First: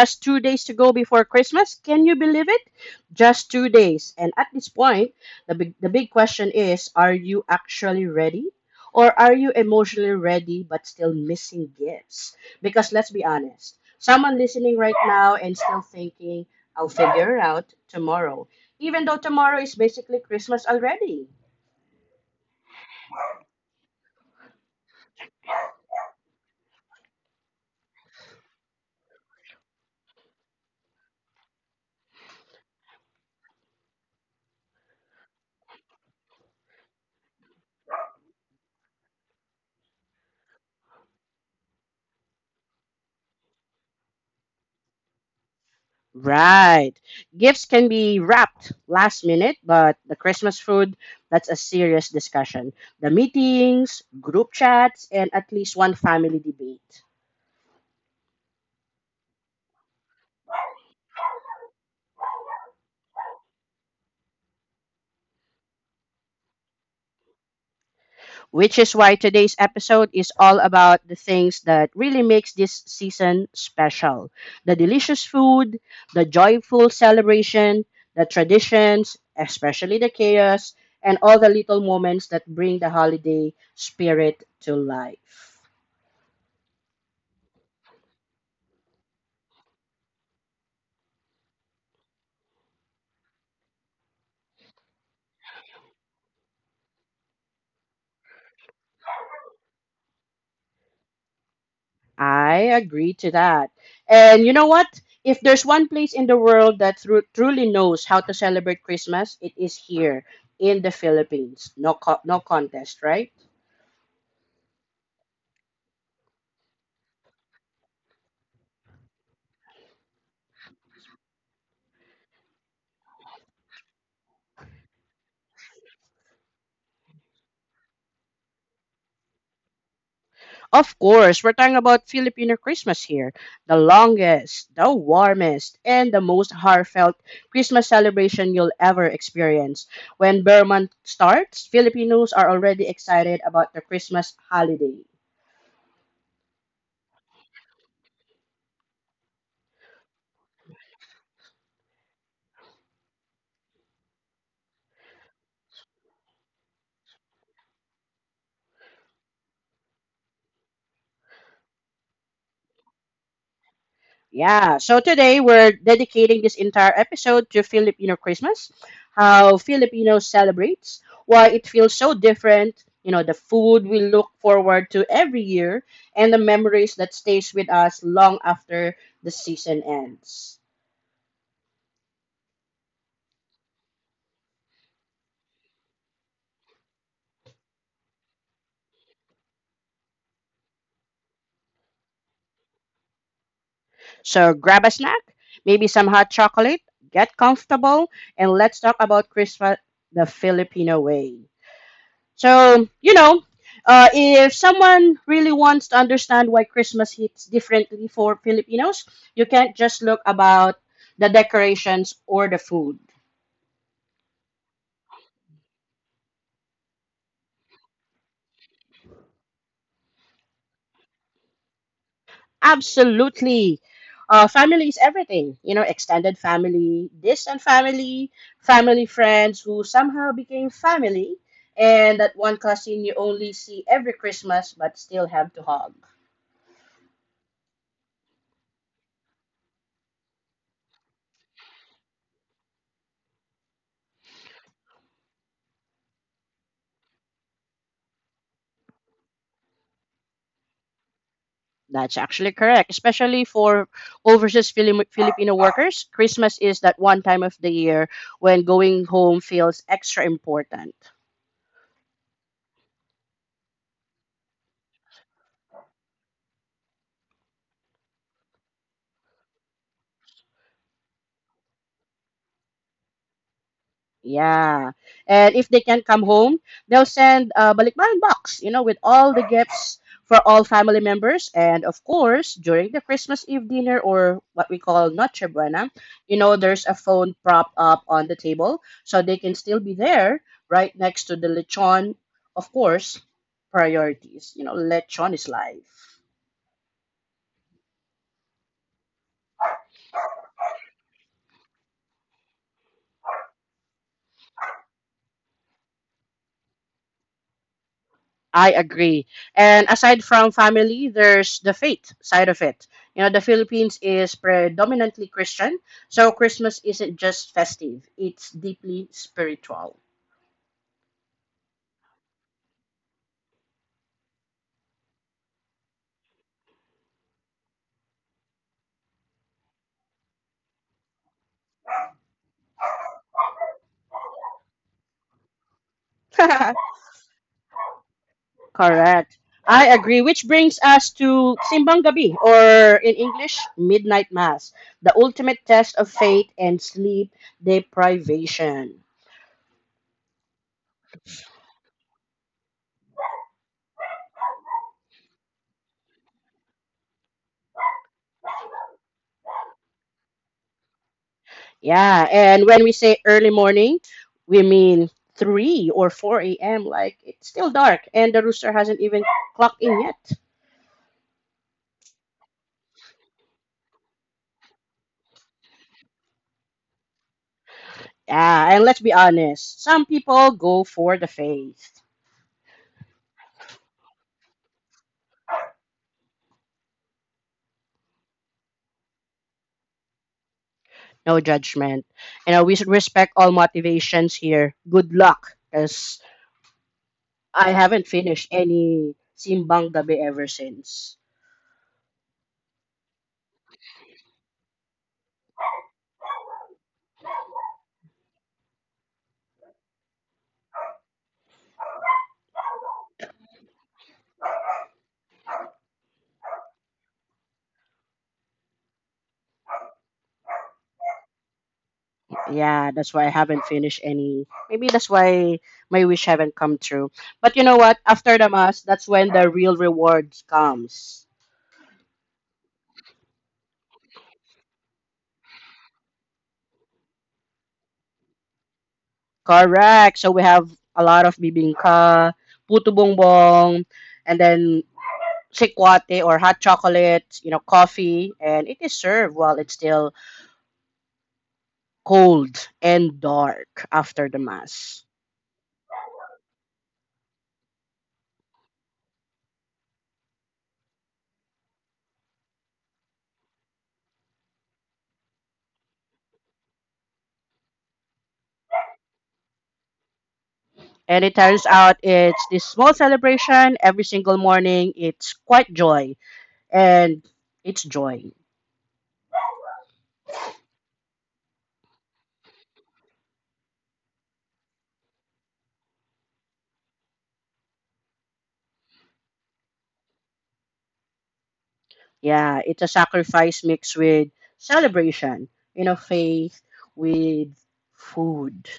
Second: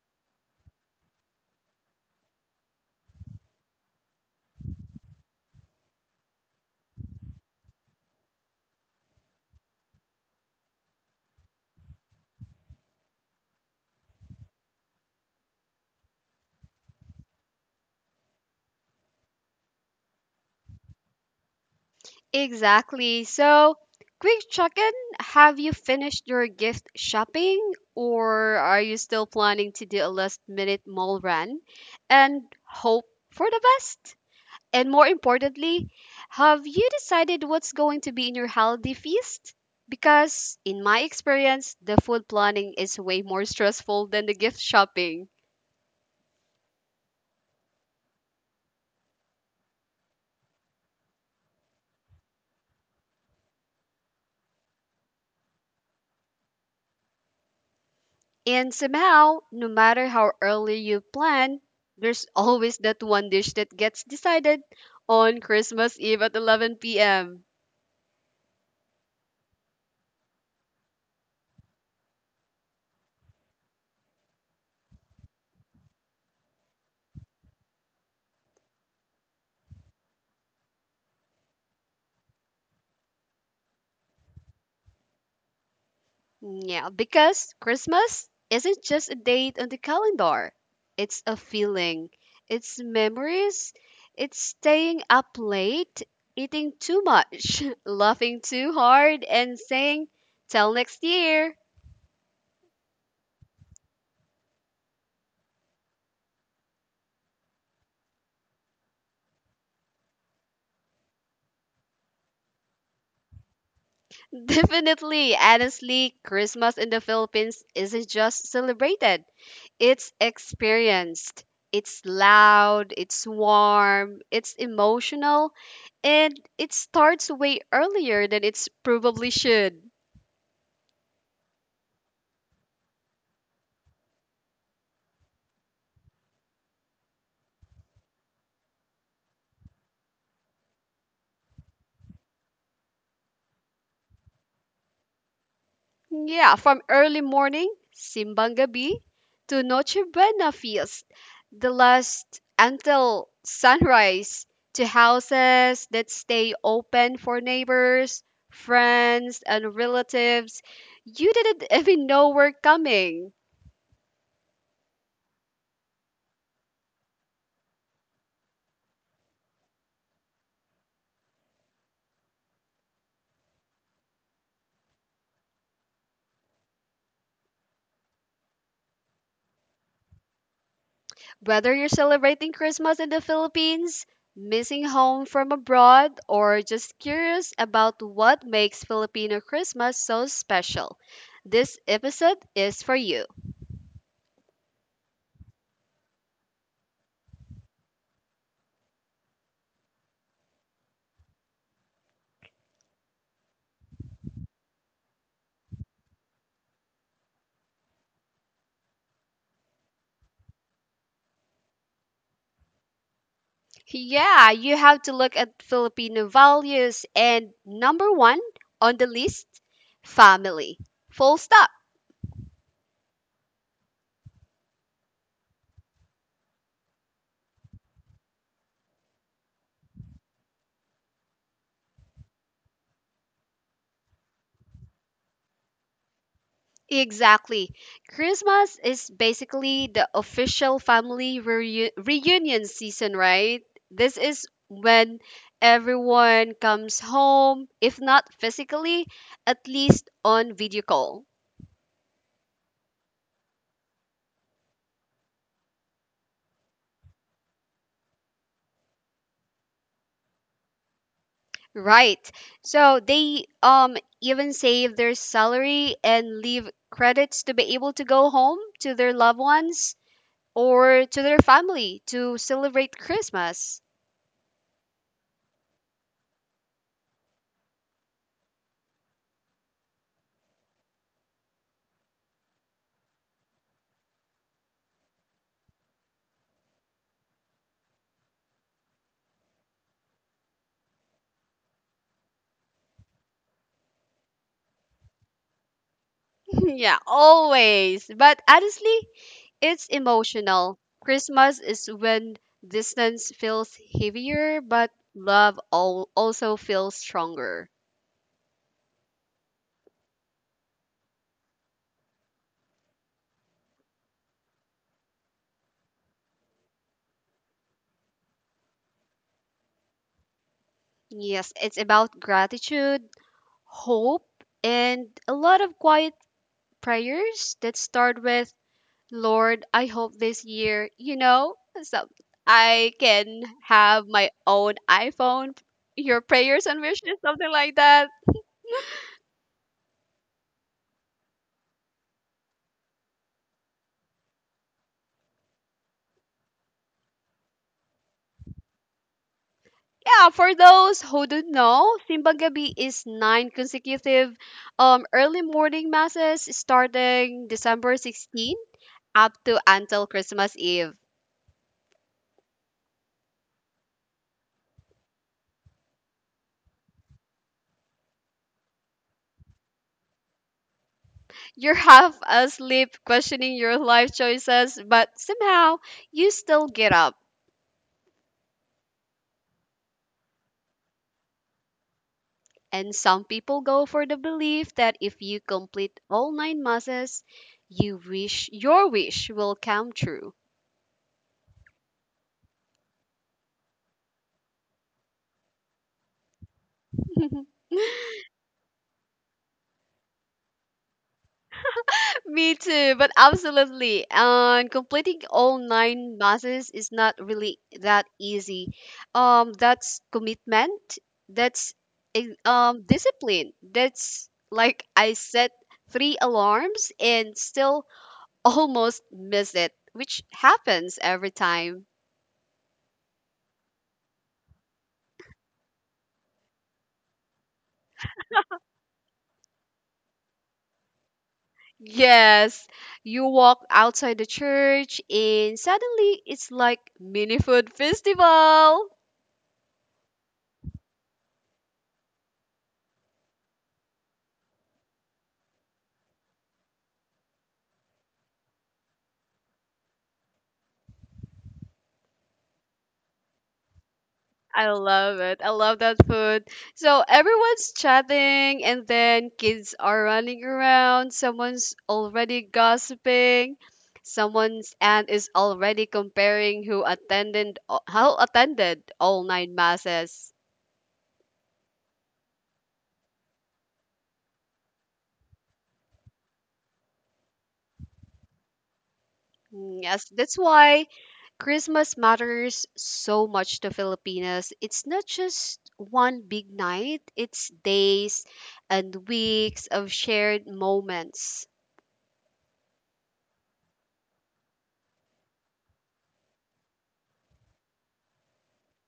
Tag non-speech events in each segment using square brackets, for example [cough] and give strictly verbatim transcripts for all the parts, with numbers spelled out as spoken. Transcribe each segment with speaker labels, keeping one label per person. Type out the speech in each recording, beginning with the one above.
Speaker 1: Just two days to go before Christmas. Can you believe it? Just two days. And at this point, the big, the big question is are you actually ready? Or are you emotionally ready but still missing gifts? Because let's be honest, someone listening right now and still thinking, I'll figure it out tomorrow. Even though tomorrow is basically Christmas already.
Speaker 2: Exactly. So, quick check-in. Have you finished your gift shopping or are you still planning to do a last-minute mall run and hope for the best? And more importantly, have you decided what's going to be in your holiday feast? Because in my experience, the food planning is way more stressful than the gift shopping.
Speaker 1: Right. Gifts can be wrapped last minute, but the Christmas food, that's a serious discussion. The meetings, group chats, and at least one family debate.
Speaker 2: And somehow, no matter how early you plan, there's [laughs] always that one dish that gets decided on Christmas Eve at eleven p m.
Speaker 1: Which is why today's episode is all about the things that really makes this season special. The delicious food, the joyful celebration, the traditions, especially the chaos, and all the little moments that bring the holiday spirit to life.
Speaker 2: Yeah, because Christmas isn't just a date on the calendar, it's a feeling, it's memories, it's staying up late, eating too much, [laughs] laughing too hard, and saying, "Till next year."
Speaker 1: I agree to that. And you know what? If there's one place in the world that thru- truly knows how to celebrate Christmas, it is here in the Philippines. No, co- no contest, right?
Speaker 2: [laughs] Definitely, honestly, Christmas in the Philippines isn't just celebrated, it's experienced. It's loud, it's warm, it's emotional, and it starts way earlier than it's probably should.
Speaker 1: Of course, we're talking about Filipino Christmas here. The longest, the warmest, and the most heartfelt Christmas celebration you'll ever experience. When Burman starts, Filipinos are already excited about the Christmas holiday.
Speaker 2: Yeah, from early morning simbang gabi, to Noche Buena feast, the last until sunrise, to houses that stay open for neighbors, friends, and relatives you didn't [laughs] even know were coming.
Speaker 1: Yeah, so today we're dedicating this entire episode to Filipino Christmas, how Filipinos celebrates, why it feels so different, you know, the food we look forward to every year, and the memories that stays with us long after the season ends.
Speaker 2: Whether you're celebrating Christmas in the Philippines, missing home from abroad, or just curious about what makes Filipino Christmas so special, this episode is for you.
Speaker 1: So grab a snack, maybe some hot chocolate, get comfortable, and let's talk about Christmas the Filipino way. So, you know, uh, if someone really wants to understand why Christmas hits differently for Filipinos, you can't just look about the decorations or the food.
Speaker 2: Yeah, you have to look at Filipino values, and number one on the list, family. Full stop.
Speaker 1: Absolutely. Uh, family is everything, you know, extended family, distant family, family friends who somehow became family, and that one cousin you only see every Christmas but still have to hug.
Speaker 2: Exactly. Christmas is basically the official family reu- reunion season, right? This is when everyone comes home, if not physically, at least on video call.
Speaker 1: That's actually correct, especially for overseas Fili- Filipino workers. Christmas is that one time of the year when going home feels extra important.
Speaker 2: Right. So they um even save their salary and leave credits to be able to go home to their loved ones or to their family to celebrate Christmas.
Speaker 1: Yeah. And if they can't come home, they'll send a balikbayan box, you know, with all the gifts for all family members. And of course, during the Christmas Eve dinner or what we call Noche Buena, you know, there's a phone prop up on the table so they can still be there right next to the lechon. Of course, priorities. You know, lechon is life.
Speaker 2: [laughs] Yeah, always. But honestly, it's emotional. Christmas is when distance feels heavier, but love al- also feels stronger.
Speaker 1: I agree. And aside from family, there's the faith side of it. You know, the Philippines is predominantly Christian, so Christmas isn't just festive, it's deeply spiritual.
Speaker 2: Yes, it's about gratitude, hope, and a lot of quiet prayers that start with, "Lord, I hope this year, you know, so I can have my own iPhone." Your prayers and
Speaker 1: [laughs]
Speaker 2: wishes, something like that.
Speaker 1: Correct. I agree, which brings us to Simbang Gabi, or in English, Midnight Mass, the ultimate test of faith and sleep deprivation.
Speaker 2: Yeah, for those who don't know, Simbang Gabi is nine consecutive um, early morning masses starting December sixteenth up to until Christmas Eve.
Speaker 1: Yeah, and when we say early morning, we mean three or four a m. Like it's still dark and the rooster hasn't even clocked in yet.
Speaker 2: You're half asleep questioning your life choices, but somehow you still get up.
Speaker 1: Yeah, and let's be honest, some people go for the faith.
Speaker 2: And some people go for the belief that if you complete all nine masses, you wish your wish will come true.
Speaker 1: No judgment. You know, we should respect all motivations here. Good luck, because I
Speaker 2: [laughs]
Speaker 1: haven't finished any Simbang Gabi ever since.
Speaker 2: Me too, but absolutely. And completing all nine masses is not really that easy. Um, that's commitment. That's in- um discipline. That's like I set three alarms and still [laughs] almost miss it, which happens every time.
Speaker 1: Yeah, that's why I haven't finished any. Maybe that's why my wish haven't come true. But you know what? After the mass, that's when the real rewards comes.
Speaker 2: Yes, you walk outside the church and suddenly it's like mini food festival.
Speaker 1: Correct. So we have a lot of bibingka, puto bongbong, and then sikwate or hot chocolate, you know, coffee, and it is served while it's still cold and dark after the
Speaker 2: I
Speaker 1: mass.
Speaker 2: love it. I love that food. So everyone's chatting, and then kids are running around. Someone's already gossiping. Someone's aunt is already comparing who attended how attended all nine masses.
Speaker 1: And it turns out it's this small celebration every single morning. It's quite joy and it's joy.
Speaker 2: Mm, yes, that's why Christmas matters so much to Filipinas. It's not just one big night, it's days and weeks of shared moments.
Speaker 1: Yeah, it's a sacrifice mixed with celebration, you know, faith with food.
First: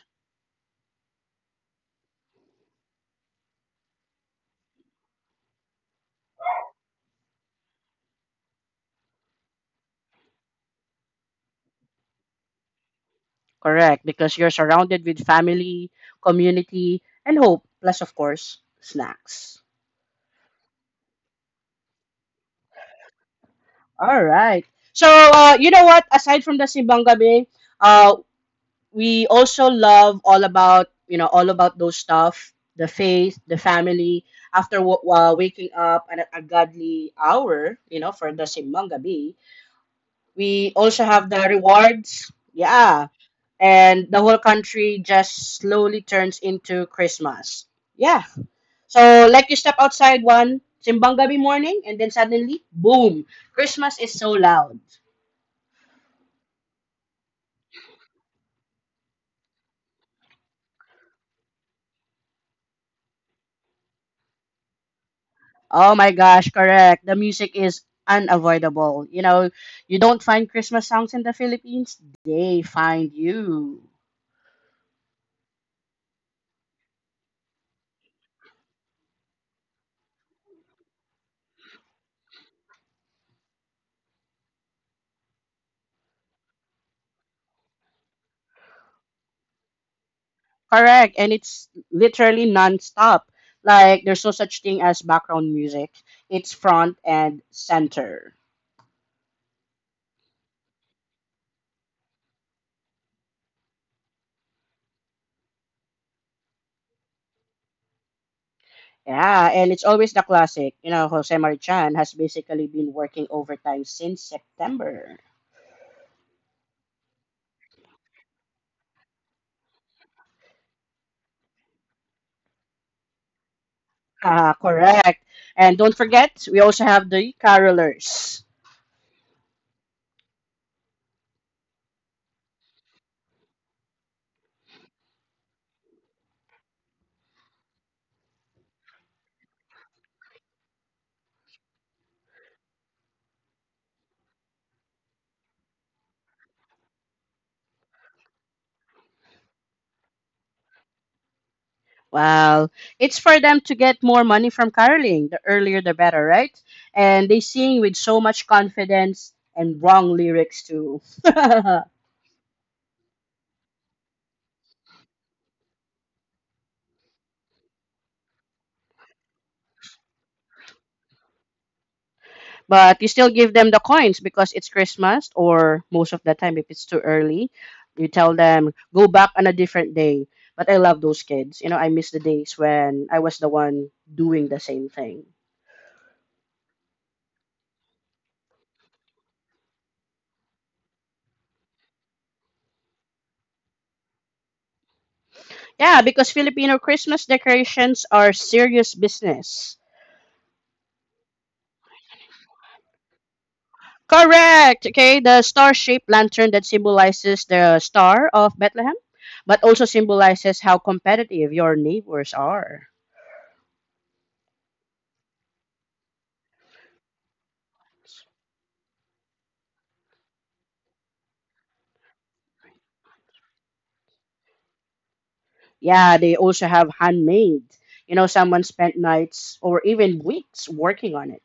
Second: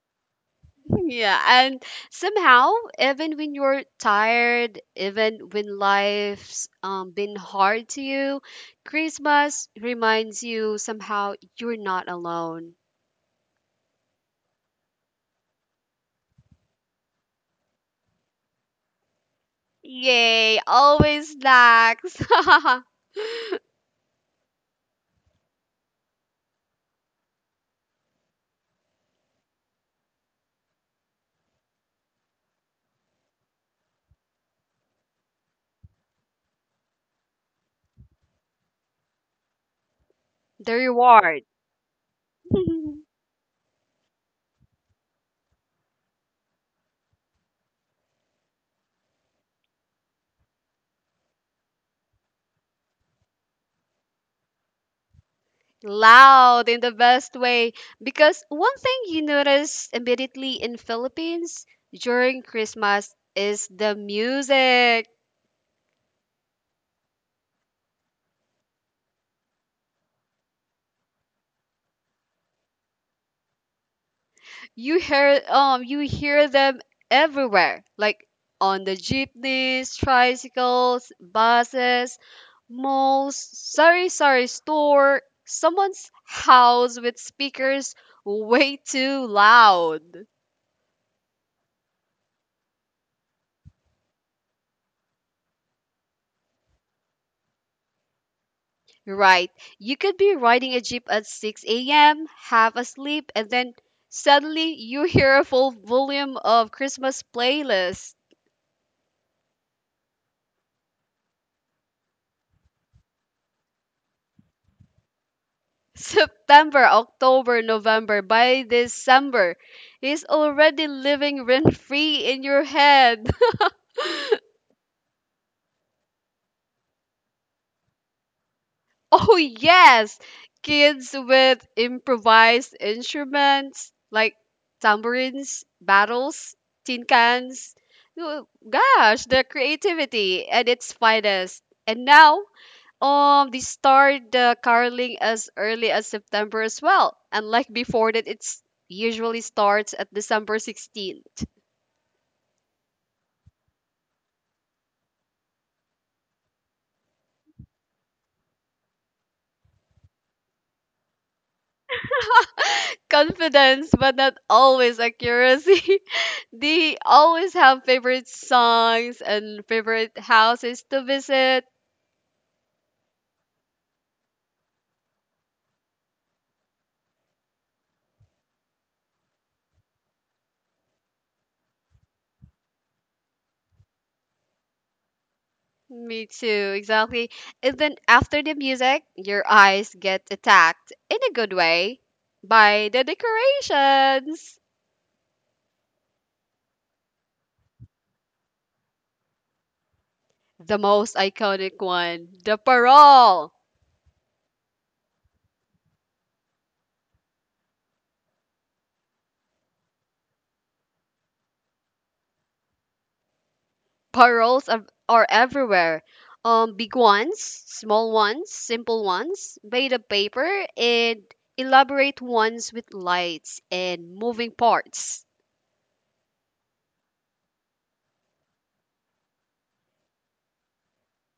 Speaker 2: Yeah, and somehow, even when you're tired, even when life's um, been hard to you, Christmas reminds you somehow you're not alone.
Speaker 1: Correct, because you're surrounded with family, community, and hope, plus, of course, snacks.
Speaker 2: Yay, always snacks. [laughs] The
Speaker 1: All right. So, uh, you know what? Aside from the Simbang Gabi, uh, we also love all about, you know, all about those stuff, the faith, the family, after w- uh, waking up at a, a godly hour, you know, for the Simbang Gabi, we also have the
Speaker 2: reward.
Speaker 1: rewards. Yeah.
Speaker 2: [laughs]
Speaker 1: And the whole country just slowly turns into Christmas. Yeah. So, like you step outside one, simbang gabi morning, and then suddenly, boom, Christmas is so loud.
Speaker 2: Loud in the best way. Because one thing you notice immediately in Philippines during Christmas is the music.
Speaker 1: Oh my gosh, correct. The music is unavoidable. You know, you don't find Christmas songs in the Philippines, they find you.
Speaker 2: you hear um you hear them everywhere, like on the jeepneys, tricycles, buses, malls, sorry sorry store, someone's house with speakers way too loud.
Speaker 1: Correct, and it's literally non-stop. Like there's no such thing as background music. It's front and center.
Speaker 2: Right, you could be riding a jeep at six a m., half asleep, and then suddenly you hear a full volume of Christmas playlist.
Speaker 1: Yeah, and it's always the classic. You know, Jose Marichan has basically been working overtime since September.
Speaker 2: September, October, November, by December, he's already living rent free in your head. [laughs]
Speaker 1: Ah, correct. And don't forget, we also have the carolers.
Speaker 2: Oh, yes! Kids with improvised instruments like tambourines, battles, tin cans. Oh, gosh, the creativity at its finest. And now, Um, they start the caroling as early as September as well. Unlike before that it's usually starts at December sixteenth.
Speaker 1: Well, it's for them to get more money from caroling. The earlier, the better, right? And they sing with so much confidence and wrong lyrics too. [laughs]
Speaker 2: [laughs] Confidence, but not always accuracy. [laughs] They always have favorite songs and favorite houses to visit.
Speaker 1: But you still give them the coins because it's Christmas or most of the time if it's too early, you tell them go back on a different day. But I love those kids. You know, I miss the days when I was the one doing the same thing.
Speaker 2: Me too, exactly. And then after the music, your eyes get attacked in a good way by the decorations.
Speaker 1: Yeah, because Filipino Christmas decorations are serious business.
Speaker 2: The most iconic one, the parole.
Speaker 1: Correct. Okay, the star-shaped lantern that symbolizes the star of Bethlehem, but also symbolizes how competitive your neighbors are.
Speaker 2: Paroles are, are everywhere. Um, big ones, small ones, simple ones, made of paper, and elaborate ones with lights and moving parts.
Speaker 1: Yeah, they also have handmade. You know, someone spent nights or even weeks working on it.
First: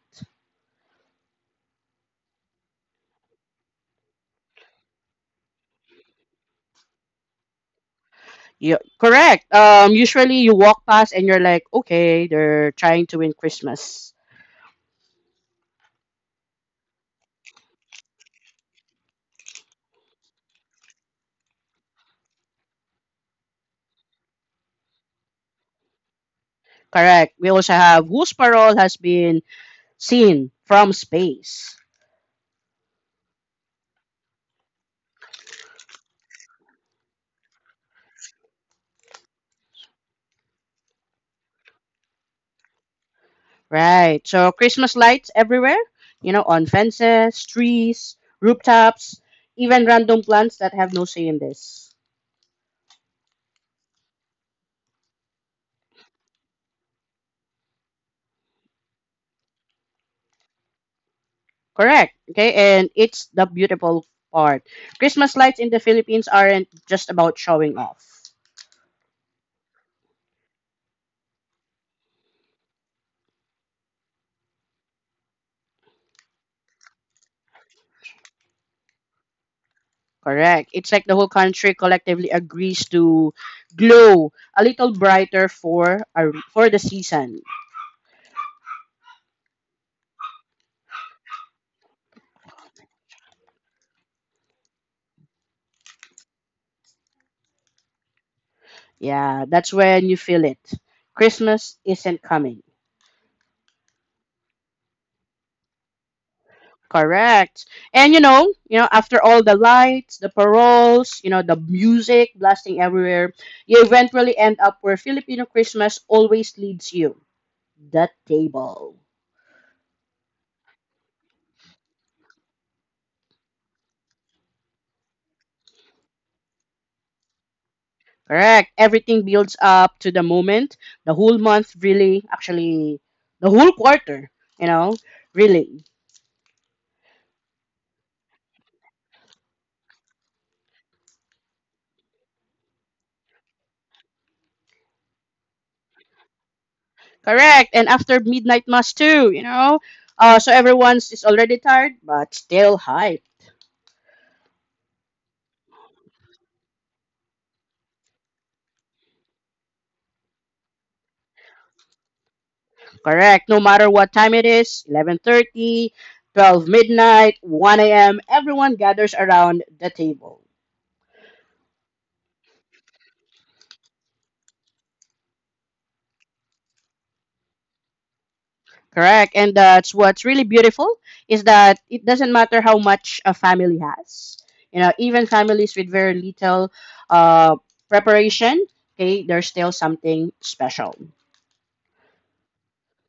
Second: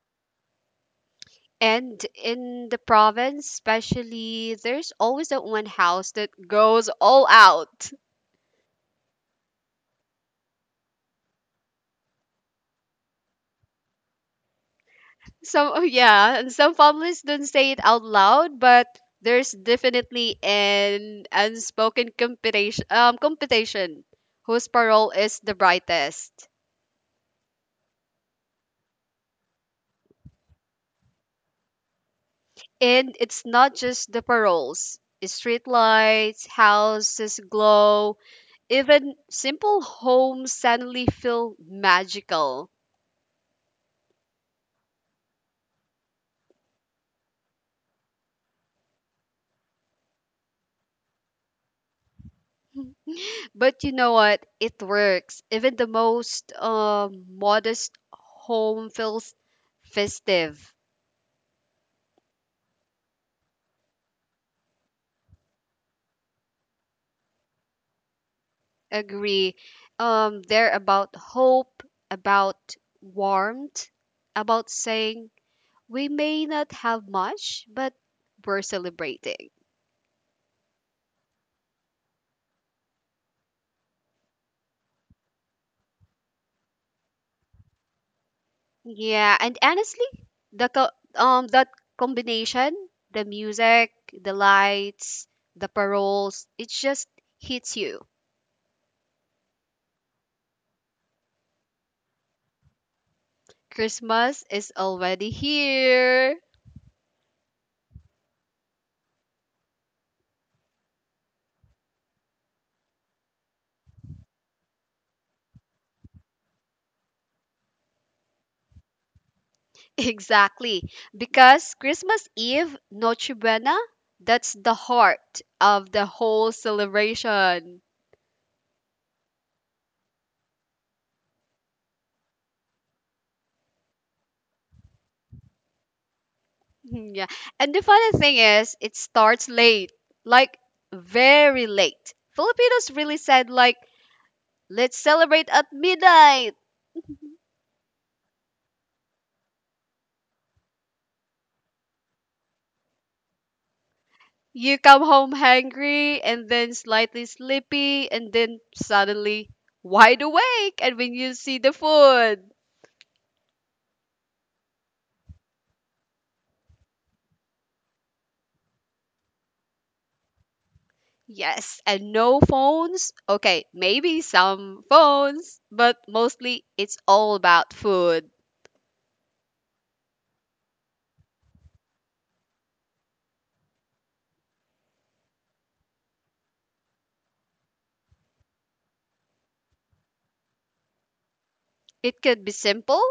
Speaker 2: And in the province, especially, there's always that one house that goes all out.
Speaker 1: Yeah, correct. Um, usually you walk past and you're like, okay, they're trying to win Christmas.
Speaker 2: Some [laughs] oh, yeah, and some families don't say it out loud, but there's definitely an unspoken competition um competition whose parole is the brightest.
Speaker 1: Correct. We also have whose parole has been seen from space.
Speaker 2: And it's not just the paroles. Street lights, houses glow, even simple homes suddenly feel magical.
Speaker 1: Right. So Christmas lights everywhere. You know, on fences, trees, rooftops, even random plants that have no say in this.
Speaker 2: But you know what? It works. Even the most um modest home feels festive.
Speaker 1: Correct. Okay, and it's the beautiful part. Christmas lights in the Philippines aren't just about showing off.
Speaker 2: Agree. Um, they're about hope, about warmth, about saying we may not have much, but we're celebrating.
Speaker 1: Correct. It's like the whole country collectively agrees to glow a little brighter for a, for the season.
Speaker 2: Yeah, and honestly, the co- um that combination, the music, the lights, the paroles, it just hits you.
Speaker 1: Yeah, that's when you feel it. Christmas isn't coming.
Speaker 2: Christmas is already here.
Speaker 1: Correct. And you know, you know, after all the lights, the paroles, you know, the music blasting everywhere, you eventually end up where Filipino Christmas always leads you the table.
Speaker 2: Exactly. Because Christmas Eve, Noche Buena, that's the heart of the whole celebration. [laughs]
Speaker 1: Correct. Everything builds up to the moment. The whole month, really, actually, the whole quarter, you know, really.
Speaker 2: Yeah. And the funny thing is, it starts late, like very late. Filipinos really said, like, let's celebrate at midnight.
Speaker 1: Correct. And after midnight mass too, you know. Uh, so everyone's is already tired, but still hype.
Speaker 2: You come home hungry and then slightly sleepy and then suddenly wide awake and when you see the food.
Speaker 1: Correct. No matter what time it is, eleven thirty, twelve midnight, one a m, everyone gathers around the table.
Speaker 2: Yes, and no phones. Okay, maybe some phones, but mostly it's all about food.
Speaker 1: Correct. And that's what's really beautiful is that it doesn't matter how much a family has. You know, even families with very little uh, preparation, okay, there's still something special.
Speaker 2: It could be simple,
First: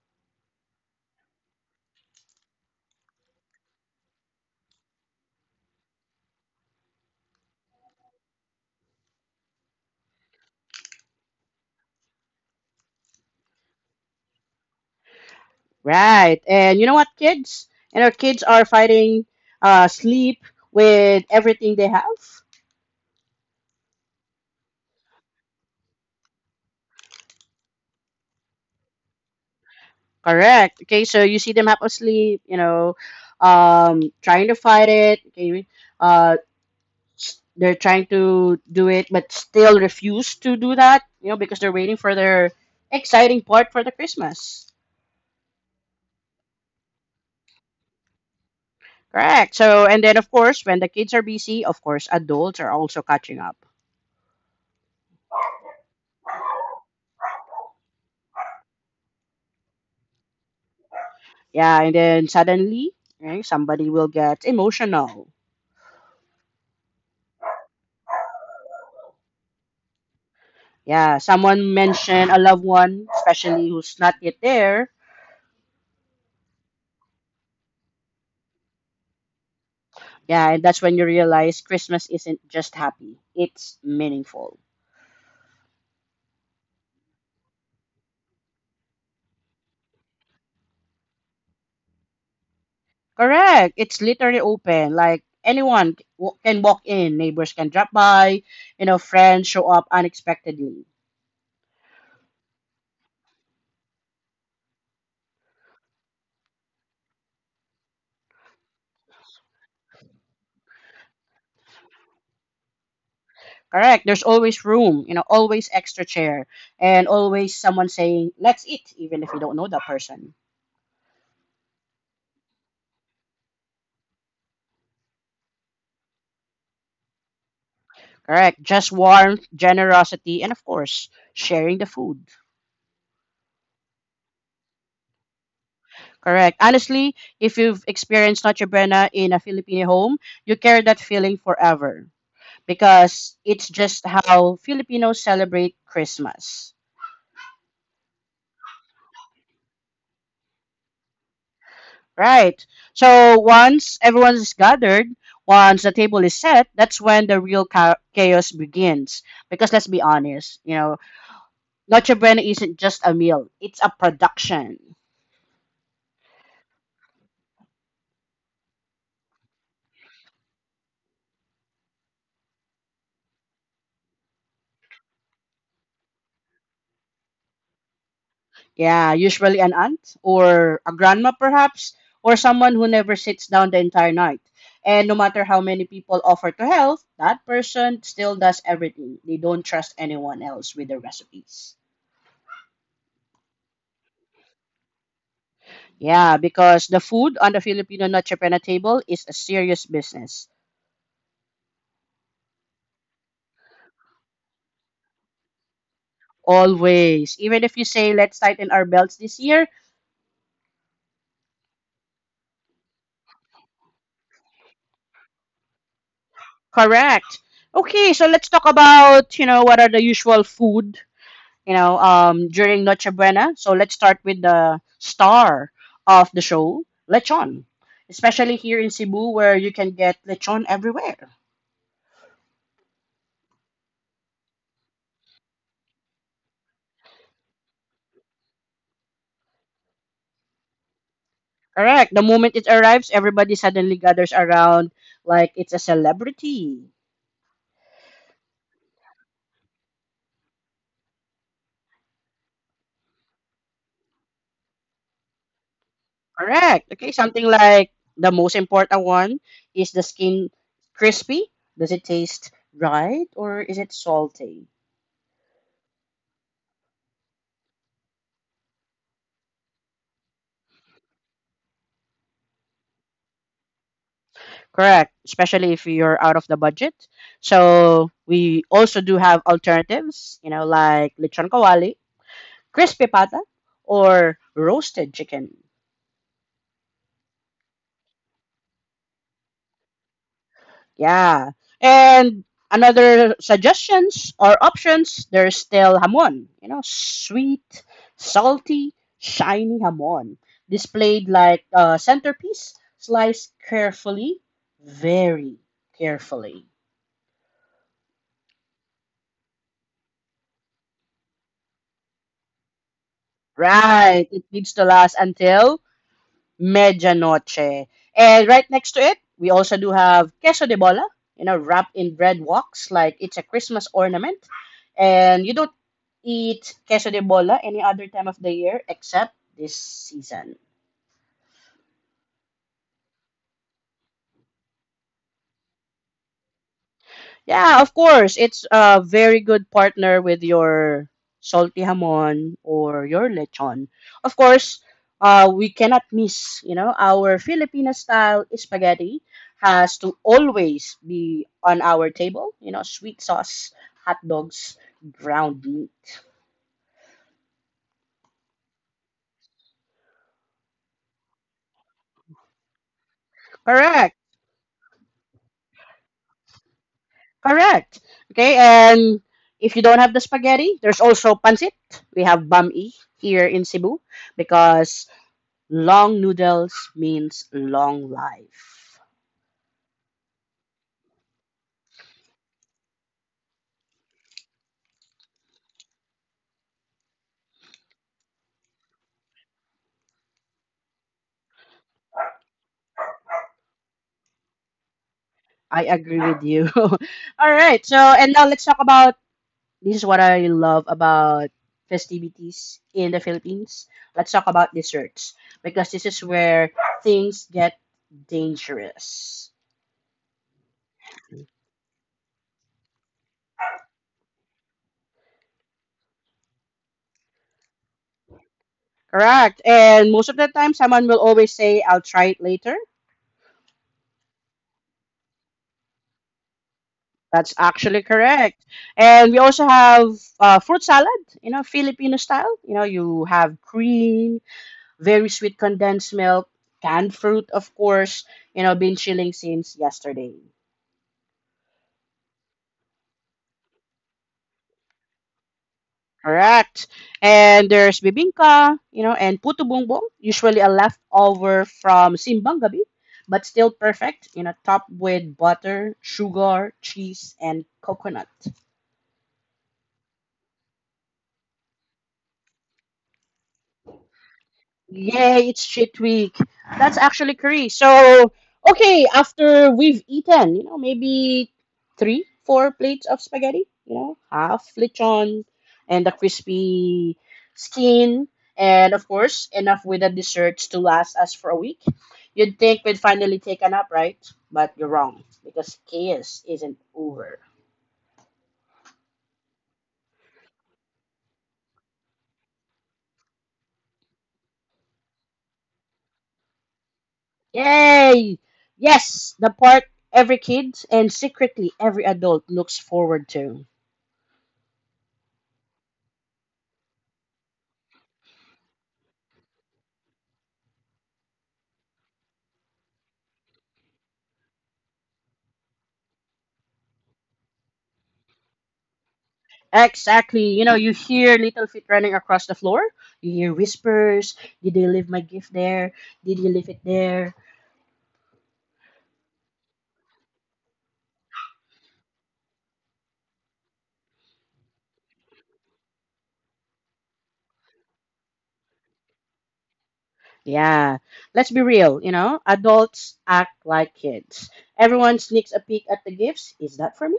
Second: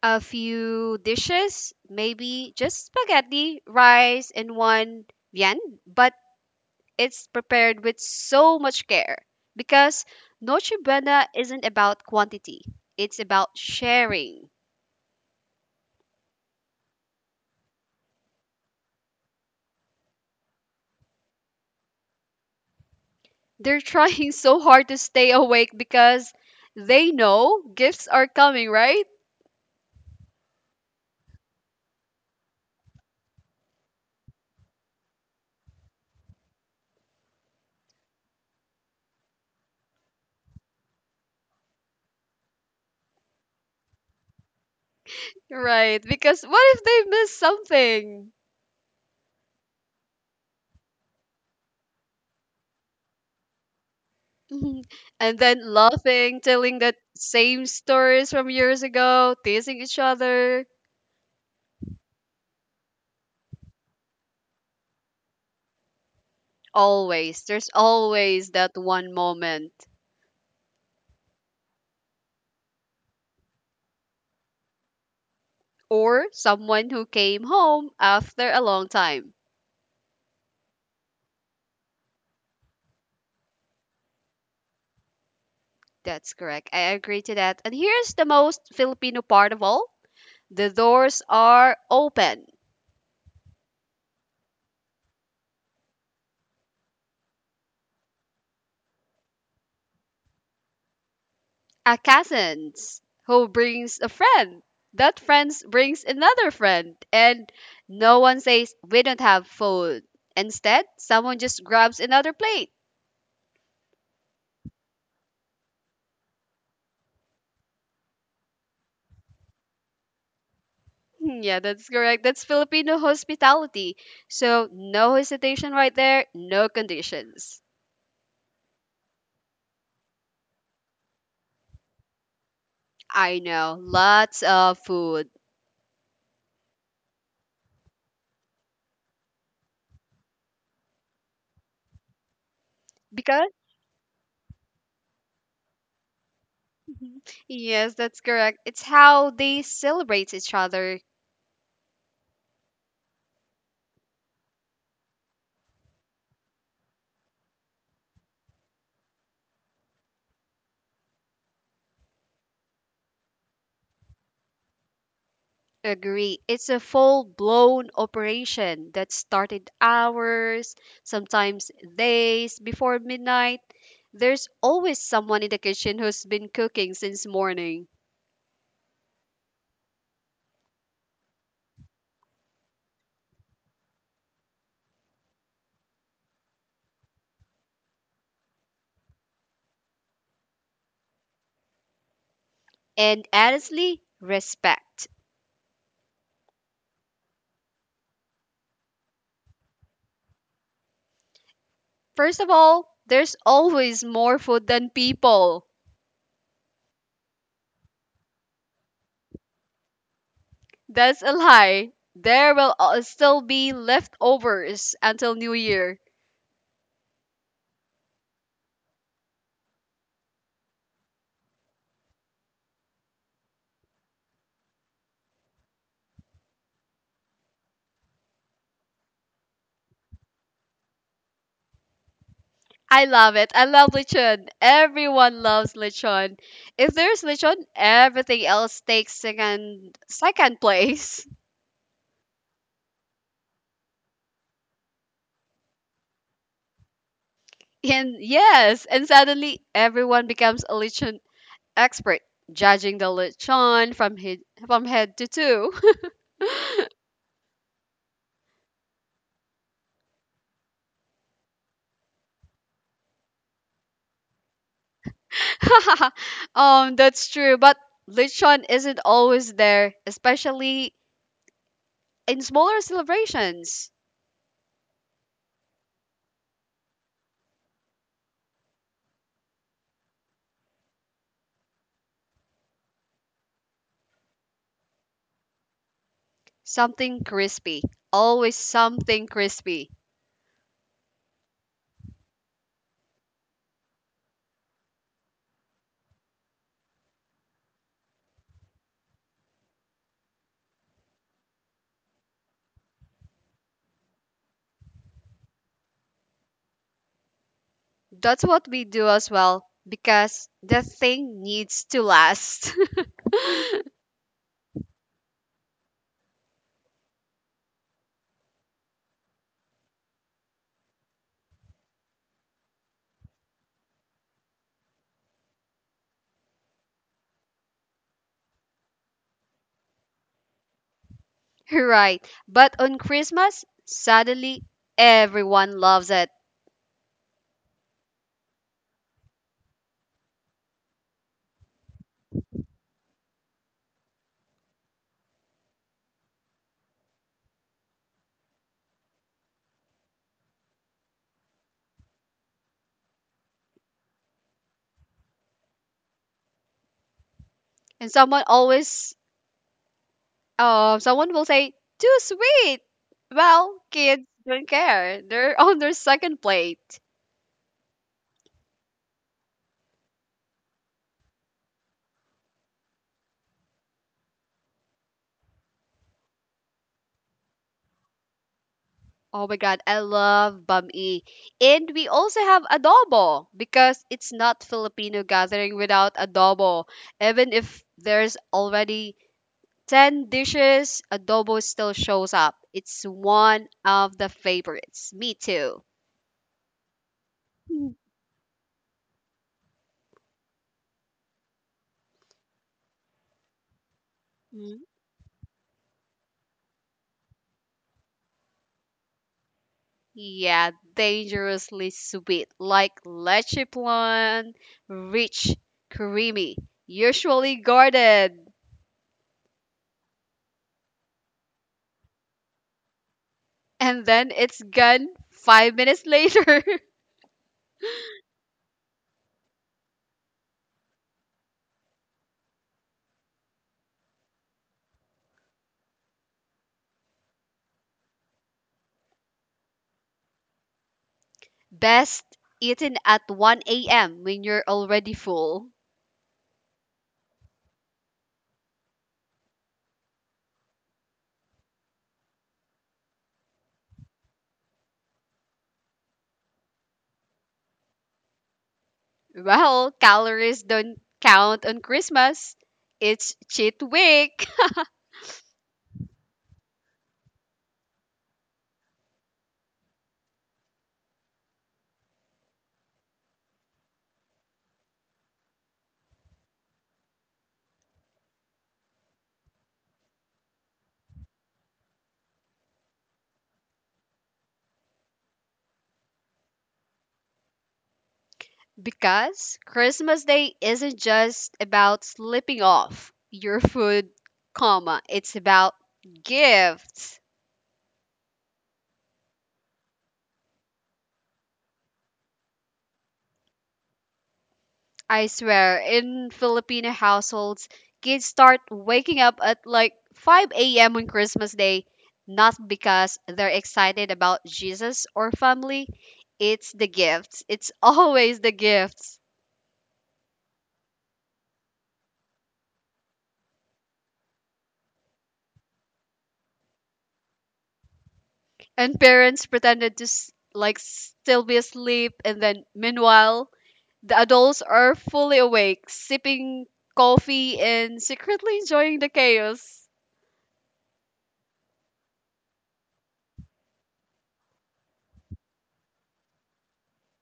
Speaker 2: a few dishes, maybe just spaghetti, rice, and one viand, but it's prepared with so much care because Noche Buena isn't about quantity, it's about sharing.
Speaker 1: Right. And you know what, kids? You know, kids are fighting uh, sleep with everything they have.
Speaker 2: They're trying [laughs] so hard to stay awake because they know gifts are coming, right?
Speaker 1: Correct. Okay, so you see them half asleep, you know, um, trying to fight it. Okay, uh. They're trying to do it but still refuse to do that, you know, because they're waiting for their exciting part for the Christmas.
Speaker 2: Right, because what if they miss something?
Speaker 1: Correct. So and then of course when the kids are busy, of course adults are also catching up.
Speaker 2: Mhm. And then laughing, telling the same stories from years ago, teasing each other.
Speaker 1: Yeah, and then suddenly, right, somebody will get emotional.
Speaker 2: Always, there's always that one moment.
Speaker 1: Yeah, someone mentioned a loved one especially who's not yet there.
Speaker 2: Or someone who came home after a long time.
Speaker 1: Yeah, and that's when you realize Christmas isn't just happy, it's meaningful.
Speaker 2: That's correct. I agree to that. And here's the most Filipino part of all, the doors are open.
Speaker 1: Correct. It's literally open. Like anyone c- w- can walk in. Neighbors can drop by. You know, friends show up unexpectedly.
Speaker 2: A cousin who brings a friend. That friend brings another friend, and no one says we don't have food. Instead, someone just grabs another plate.
Speaker 1: Correct. There's always room. You know, always extra chair, and always someone saying, "Let's eat," even if you don't know that person.
Speaker 2: Hmm, yeah, that's correct. That's Filipino hospitality. So, no hesitation right there, no conditions.
Speaker 1: Correct. Just warmth, generosity, and of course, sharing the food.
Speaker 2: I know, lots of food.
Speaker 1: Correct. Honestly, if you've experienced Noche Buena in a Filipino home, you carry that feeling forever because
Speaker 2: Because,
Speaker 1: it's just how Filipinos celebrate Christmas.
Speaker 2: [laughs] yes, that's correct. It's how they celebrate each other.
Speaker 1: Right. So once everyone is gathered, once the table is set, that's when the real cha- chaos begins. Because let's be honest, you know, Noche Buena isn't just a meal, it's a production.
Speaker 2: Agree. It's a full blown operation that started hours, sometimes days before midnight. There's always someone in the kitchen who's been cooking since morning.
Speaker 1: Yeah, usually an aunt or a grandma, perhaps, or someone who never sits down the entire night. And no matter how many people offer to help, that person still does everything. They don't trust anyone else with the recipes.
Speaker 2: And honestly, respect.
Speaker 1: Yeah, because the food on the Filipino Noche Buena table is a serious business.
Speaker 2: First of all, there's always more food than people.
Speaker 1: Always. Even if you say, let's tighten our belts this year,
Speaker 2: That's a lie. There will al- still be leftovers until New Year.
Speaker 1: correct. Okay, so let's talk about, you know, what are the usual food, you know, um, during Noche Buena. So let's start with the star of the show, lechon. Especially here in Cebu where you can get lechon everywhere.
Speaker 2: I love it. I love lechon. Everyone loves lechon. If there's lechon, everything else takes second second place. [laughs]
Speaker 1: Correct. The moment it arrives, everybody suddenly gathers around like it's a celebrity.
Speaker 2: And yes, and suddenly everyone becomes a lechon expert, judging the lechon from head from head to toe.
Speaker 1: Correct. Okay, something like the most important one is the skin crispy? Does it taste right or is it salty?
Speaker 2: [laughs] Um, that's true. But lechon isn't always there, especially in smaller celebrations.
Speaker 1: Correct, especially if you're out of the budget. So we also do have alternatives, you know, like lechon kawali, crispy pata, or roasted chicken.
Speaker 2: Something crispy. Always something crispy.
Speaker 1: Yeah. And another suggestions or options, there's still hamon. You know, sweet, salty, shiny hamon. Displayed like a centerpiece, sliced carefully, very carefully.
Speaker 2: That's what we do as well because the thing needs to last.
Speaker 1: Right. It needs to last until Medianoche. And right next to it, we also do have queso de bola, you know, wrapped in bread walks like it's a Christmas ornament. And you don't eat queso de bola any other time of the year except this season.
Speaker 2: [laughs] Right. But on Christmas, suddenly everyone loves it.
Speaker 1: Yeah, of course. It's a very good partner with your salty hamon or your lechon. Of course, uh, we cannot miss, you know, our Filipino style spaghetti has to always be on our table, you know, sweet sauce, hot dogs, ground meat.
Speaker 2: And someone always uh, someone will say, "Too sweet." Well,
Speaker 1: Correct,
Speaker 2: kids don't care. They're [laughs] on their second plate.
Speaker 1: correct. Okay, and if you don't have the spaghetti, there's also pancit. We have bami here in Cebu because long noodles means long life.
Speaker 2: Oh my god, I love bam e. And we also have adobo because it's not Filipino gathering without adobo. Even if there's already ten dishes, adobo still shows up. It's one of the favorites. Me
Speaker 1: I
Speaker 2: too.
Speaker 1: agree with you. [laughs] All right. So, and now let's talk about this is what I love about festivities in the Philippines. Let's talk about
Speaker 2: Mhm.
Speaker 1: desserts because this is where things get dangerous.
Speaker 2: Yeah, dangerously sweet, like leche plan, rich, creamy, usually guarded,
Speaker 1: Correct. And most of the time, someone will always say, I'll try it later.
Speaker 2: and then it's gone five minutes later. [laughs]
Speaker 1: That's actually correct. And we also have uh, fruit salad, you know, Filipino style. You know, you have cream, very sweet condensed milk, canned fruit, of course. You know, been chilling since yesterday.
Speaker 2: Best eaten at one a m when you're already full.
Speaker 1: Correct. And there's bibingka, you know, and puto bumbong, usually a leftover from simbang gabi, but still perfect, you know, topped with butter, sugar, cheese, and coconut.
Speaker 2: Well, calories don't count on Christmas. It's cheat week.
Speaker 1: Yay, it's cheat week. That's actually Korea. So, okay, after we've eaten, you know, maybe three, four plates of spaghetti, you know, half lechon and the crispy skin, and of course, enough with the desserts to last us for a week. You'd think we'd finally take a nap, right? But you're wrong, because chaos isn't over.
Speaker 2: Because Christmas Day isn't just about slipping off your food, comma, it's about gifts.
Speaker 1: Yay! Yes, the part every kid and secretly every adult looks forward to.
Speaker 2: I swear, in Filipino households, kids start waking up at like five a m on Christmas Day, not because they're excited about Jesus or family, it's the gifts. It's [laughs] always the gifts.
Speaker 1: Exactly. You know, you hear little feet running across the floor. You hear whispers. Did they leave my gift there? Did you leave it there?
Speaker 2: And parents pretended to s- like still be asleep, and then meanwhile the adults are fully awake, sipping coffee and secretly enjoying the chaos.
Speaker 1: Yeah. Let's be real, you know, adults act like kids. Everyone sneaks a peek at the gifts. Is that for me?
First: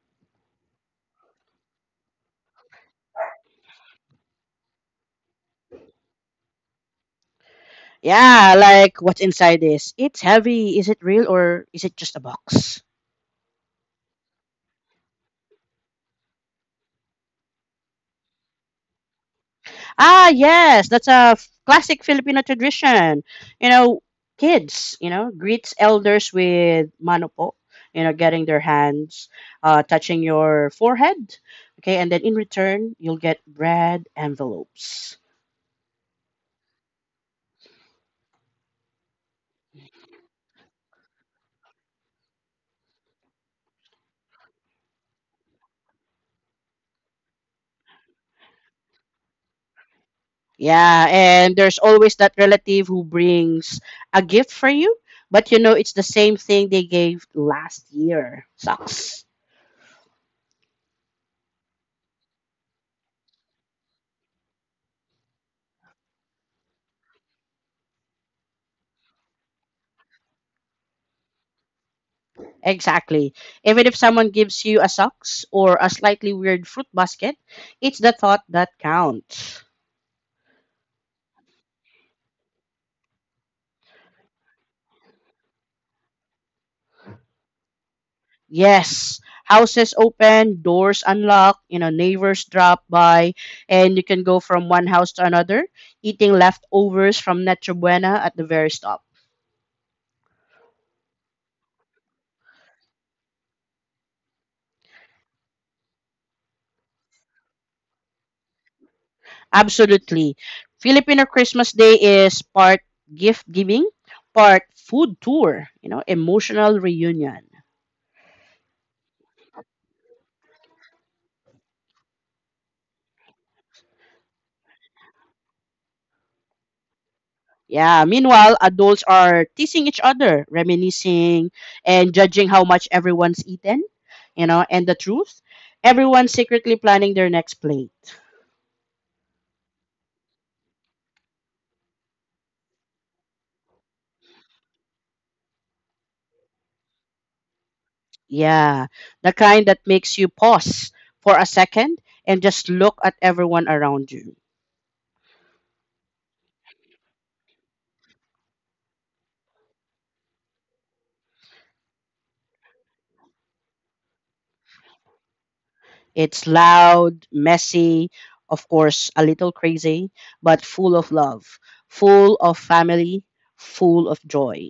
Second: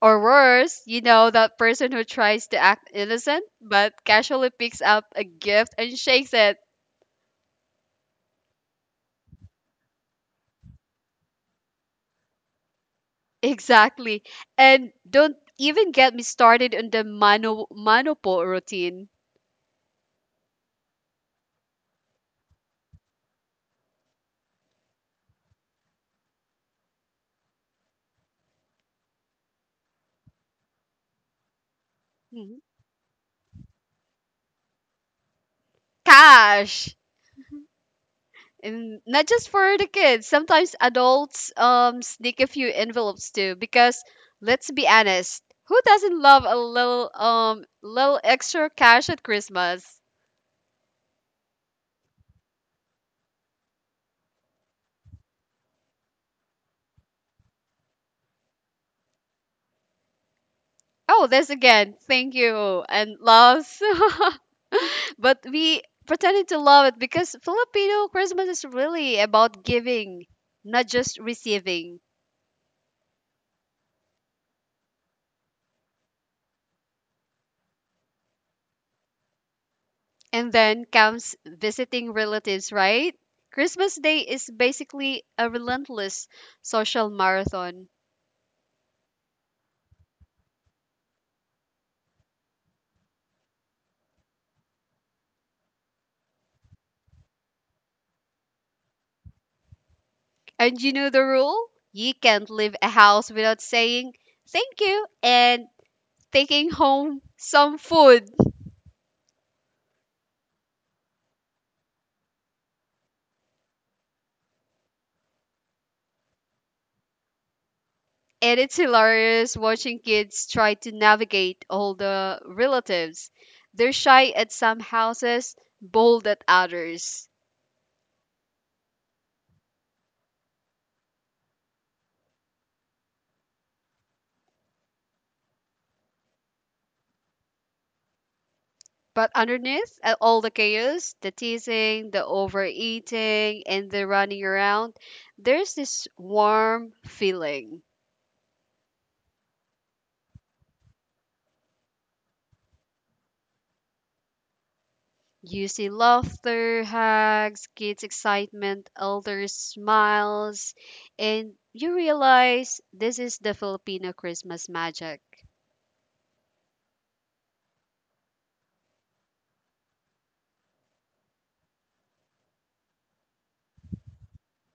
Speaker 2: Or worse, you know, that person who tries to act innocent but casually picks up a gift and shakes it. [laughs]
Speaker 1: Yeah, like what's inside this? It's heavy. Is it real or is it just a box?
Speaker 2: Exactly. And don't even get me started on the mano- monopole routine.
Speaker 1: Ah, yes, that's a f- classic Filipino tradition. You know, kids, you know, greets elders with manopo, you know, getting their hands uh, touching your forehead. Okay, and then in
Speaker 2: Mhm.
Speaker 1: return, you'll get bread envelopes.
Speaker 2: Cash! And not just for the kids, sometimes adults um sneak a few envelopes too, because let's be honest, who doesn't love a little um little extra cash at Christmas.
Speaker 1: Yeah, and there's always that relative who brings a gift for you, but you know, it's the same thing they gave last year. Sucks.
Speaker 2: Oh, this again, thank you and loves. [laughs] But we pretended to love it because Filipino Christmas is really about giving, not just receiving.
Speaker 1: Exactly. Even if someone gives you a socks or a slightly weird fruit basket, it's the thought that counts.
Speaker 2: And then comes visiting relatives, right? Christmas Day is basically a relentless social marathon.
Speaker 1: Yes, houses open, doors unlock, you know, neighbors drop by, and you can go from one house to another, eating leftovers from Nacho Buena at the very stop.
Speaker 2: And you know the rule? You can't leave a house without saying thank you and taking home some food.
Speaker 1: Absolutely. Filipino Christmas Day is part gift giving, part food tour, you know, emotional reunion.
Speaker 2: And it's hilarious watching kids try to navigate all the relatives. They're shy at some houses, bold at others.
Speaker 1: Yeah, meanwhile, adults are teasing each other, reminiscing, and judging how much everyone's eaten, you know, and the truth. Everyone's secretly planning their next plate.
Speaker 2: But underneath uh, all the chaos, the teasing, the overeating, and the running around, there's this warm feeling.
Speaker 1: Yeah, the kind that makes you pause for a second and just look at everyone around you.
Speaker 2: You see laughter, hugs, kids' excitement, elders' smiles, and you realize this is the Filipino Christmas magic.
Speaker 1: It's loud, messy, of course, a little crazy, but full of love, full of family, full of joy.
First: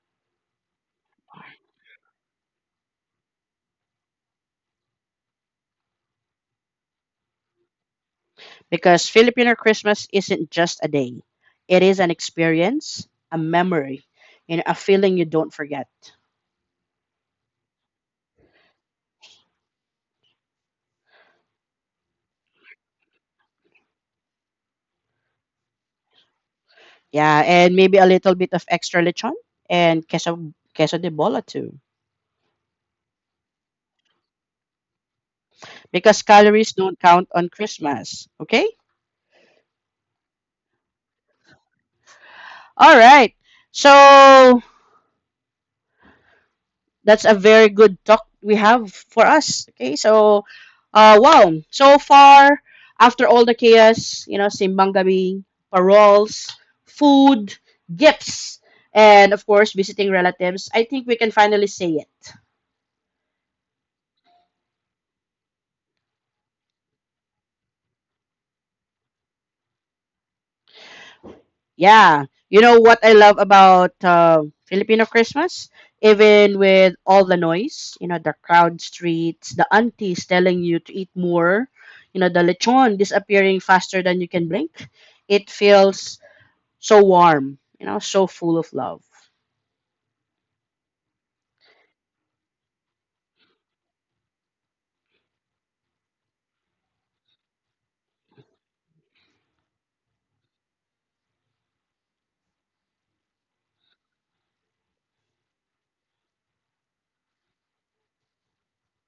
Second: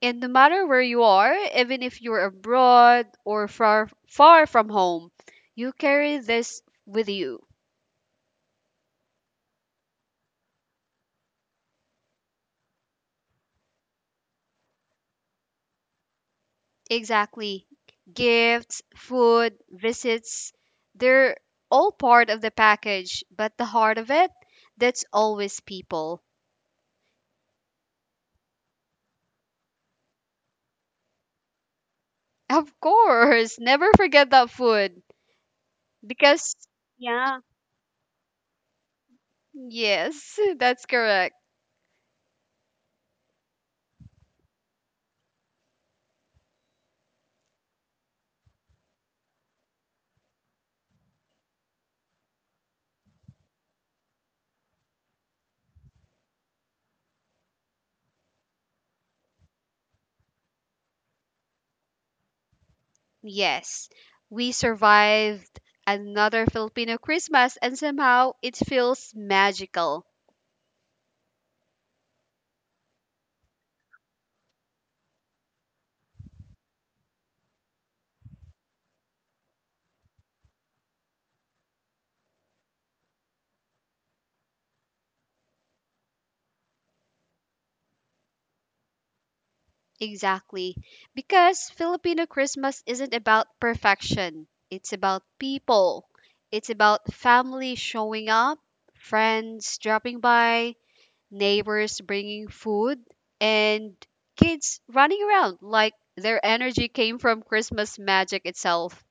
Speaker 2: And no matter where you are, even if you're abroad or far far from home, you carry this with you.
Speaker 1: Because Filipino Christmas isn't just a day. It is an experience, a memory, and a feeling you don't forget.
Speaker 2: Exactly. Gifts, food, visits, they're all part of the package, but the heart of it, that's always people.
Speaker 1: Yeah, and maybe a little bit of extra lechon and queso, queso de bola too.
Speaker 2: Of course, never forget that food
Speaker 1: Because
Speaker 2: because
Speaker 1: calories don't count
Speaker 2: yeah,
Speaker 1: on Christmas. Okay?
Speaker 2: yes, [laughs] that's correct.
Speaker 1: All right. So that's a very good talk we have for us. Okay, so, uh, wow. So far, after all the chaos, you know, simbang gabi, paroles, food, gifts, and of course, visiting relatives, I think we can finally say it.
Speaker 2: Yes. We survived another Filipino Christmas and somehow it feels magical.
Speaker 1: Yeah. You know what I love about uh, Filipino Christmas? Even with all the noise, you know, the crowd streets, the aunties telling you to eat more, you know, the lechon disappearing faster than you can blink, it feels so warm, you know, so full of love.
Speaker 2: Exactly. Because Filipino Christmas isn't about perfection. It's about people. It's about family showing up, friends dropping by, neighbors bringing food, and kids running around like their energy came from Christmas magic itself.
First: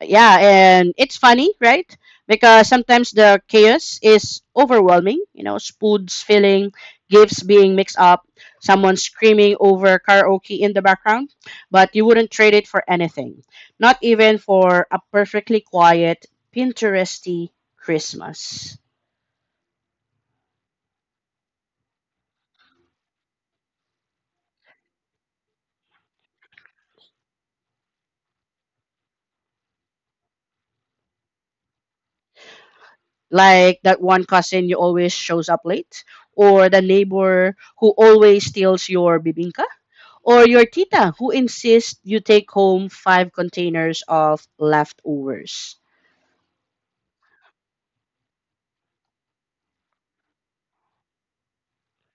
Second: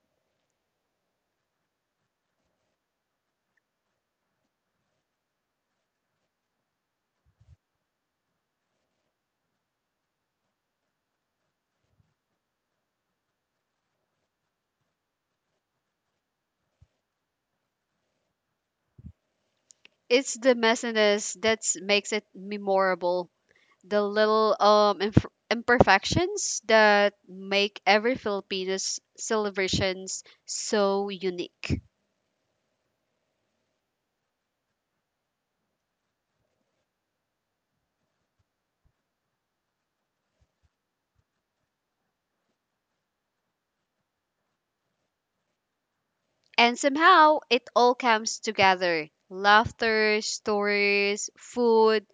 Speaker 1: Yeah, and it's funny, right? Because sometimes the chaos is overwhelming, you know, spoods filling, gifts being mixed up, someone screaming over karaoke in the background, but you wouldn't trade it for anything, not even for a perfectly quiet pinteresty Christmas.
Speaker 2: It's the messiness that makes it memorable. The little um imp- imperfections that make every Filipino's celebrations so unique.
Speaker 1: Like that one cousin you always shows up late, or the neighbor who always steals your bibingka, or your tita who insists you take home five containers of leftovers.
Speaker 2: And somehow it all comes together. Laughter, stories, food,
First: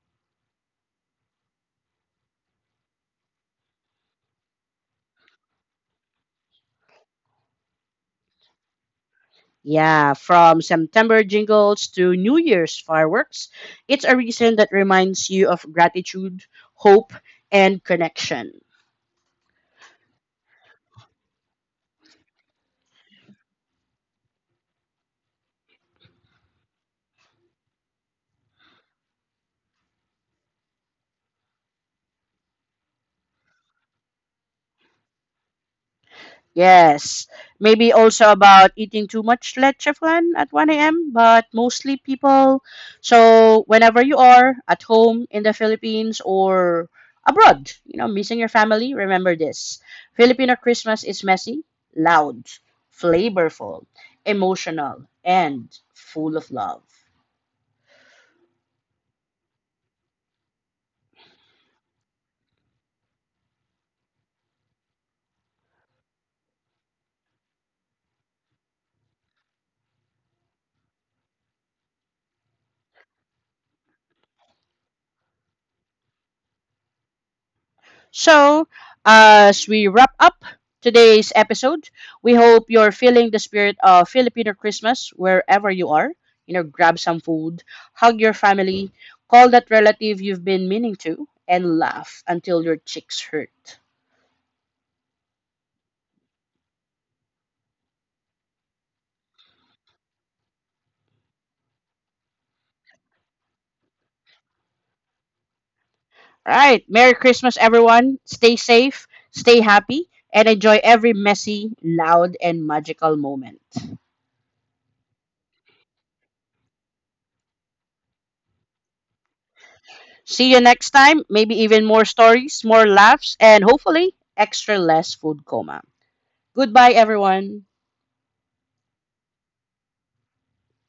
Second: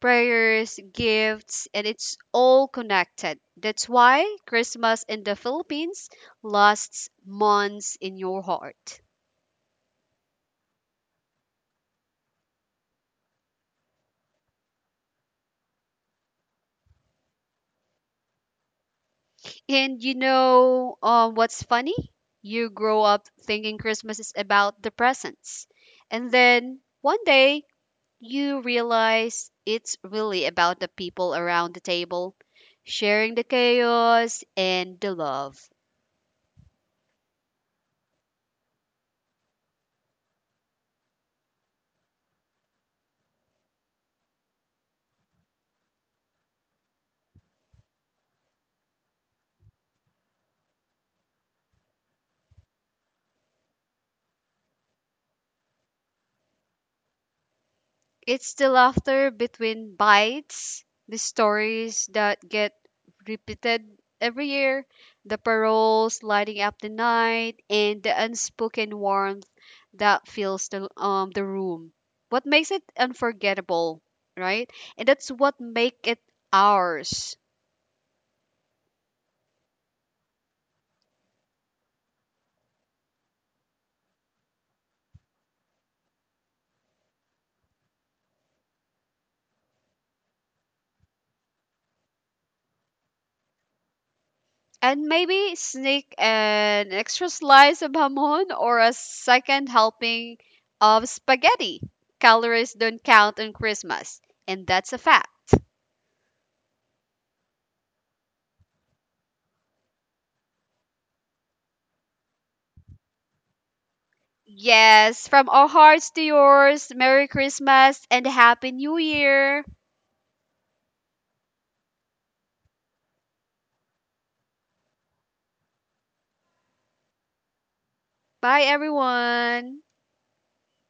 Speaker 2: prayers, gifts, and it's all connected. That's why Christmas in the Philippines lasts months in your heart.
Speaker 1: Yeah, from September jingles to New Year's fireworks, it's a reason that reminds you of gratitude, hope, and connection.
Speaker 2: And you know um, what's funny? You grow up thinking Christmas is about the presents. And then one day you realize it's really about the people around the table, sharing the chaos and the love.
Speaker 1: Yes. Maybe also about eating too much leche flan at one a m, but mostly people. So, whenever you are at home in the Philippines or abroad, you know, missing your family, remember this Filipino Christmas is messy, loud, flavorful, emotional, and full of love.
Speaker 2: It's the laughter between bites, the stories that get repeated every year, the paroles lighting up the night, and the unspoken warmth that fills the, um, the room. What makes it unforgettable, right? And that's what make it ours.
Speaker 1: So, uh, as we wrap up today's episode, we hope you're feeling the spirit of Filipino Christmas wherever you are. You know, grab some food, hug your family, call that relative you've been meaning to, and laugh until your cheeks hurt.
Speaker 2: And maybe sneak an extra slice of hamon or a second helping of spaghetti. Calories don't count on Christmas, and that's a fact.
Speaker 1: All right, Merry Christmas, everyone. Stay safe, stay happy, and enjoy every messy, loud, and magical moment.
Speaker 2: Yes, from our hearts to yours, Merry Christmas and Happy New Year.
Speaker 1: See you next time. Maybe even more stories, more laughs, and hopefully extra less food coma. Goodbye, everyone.
Speaker 2: Bye, everyone.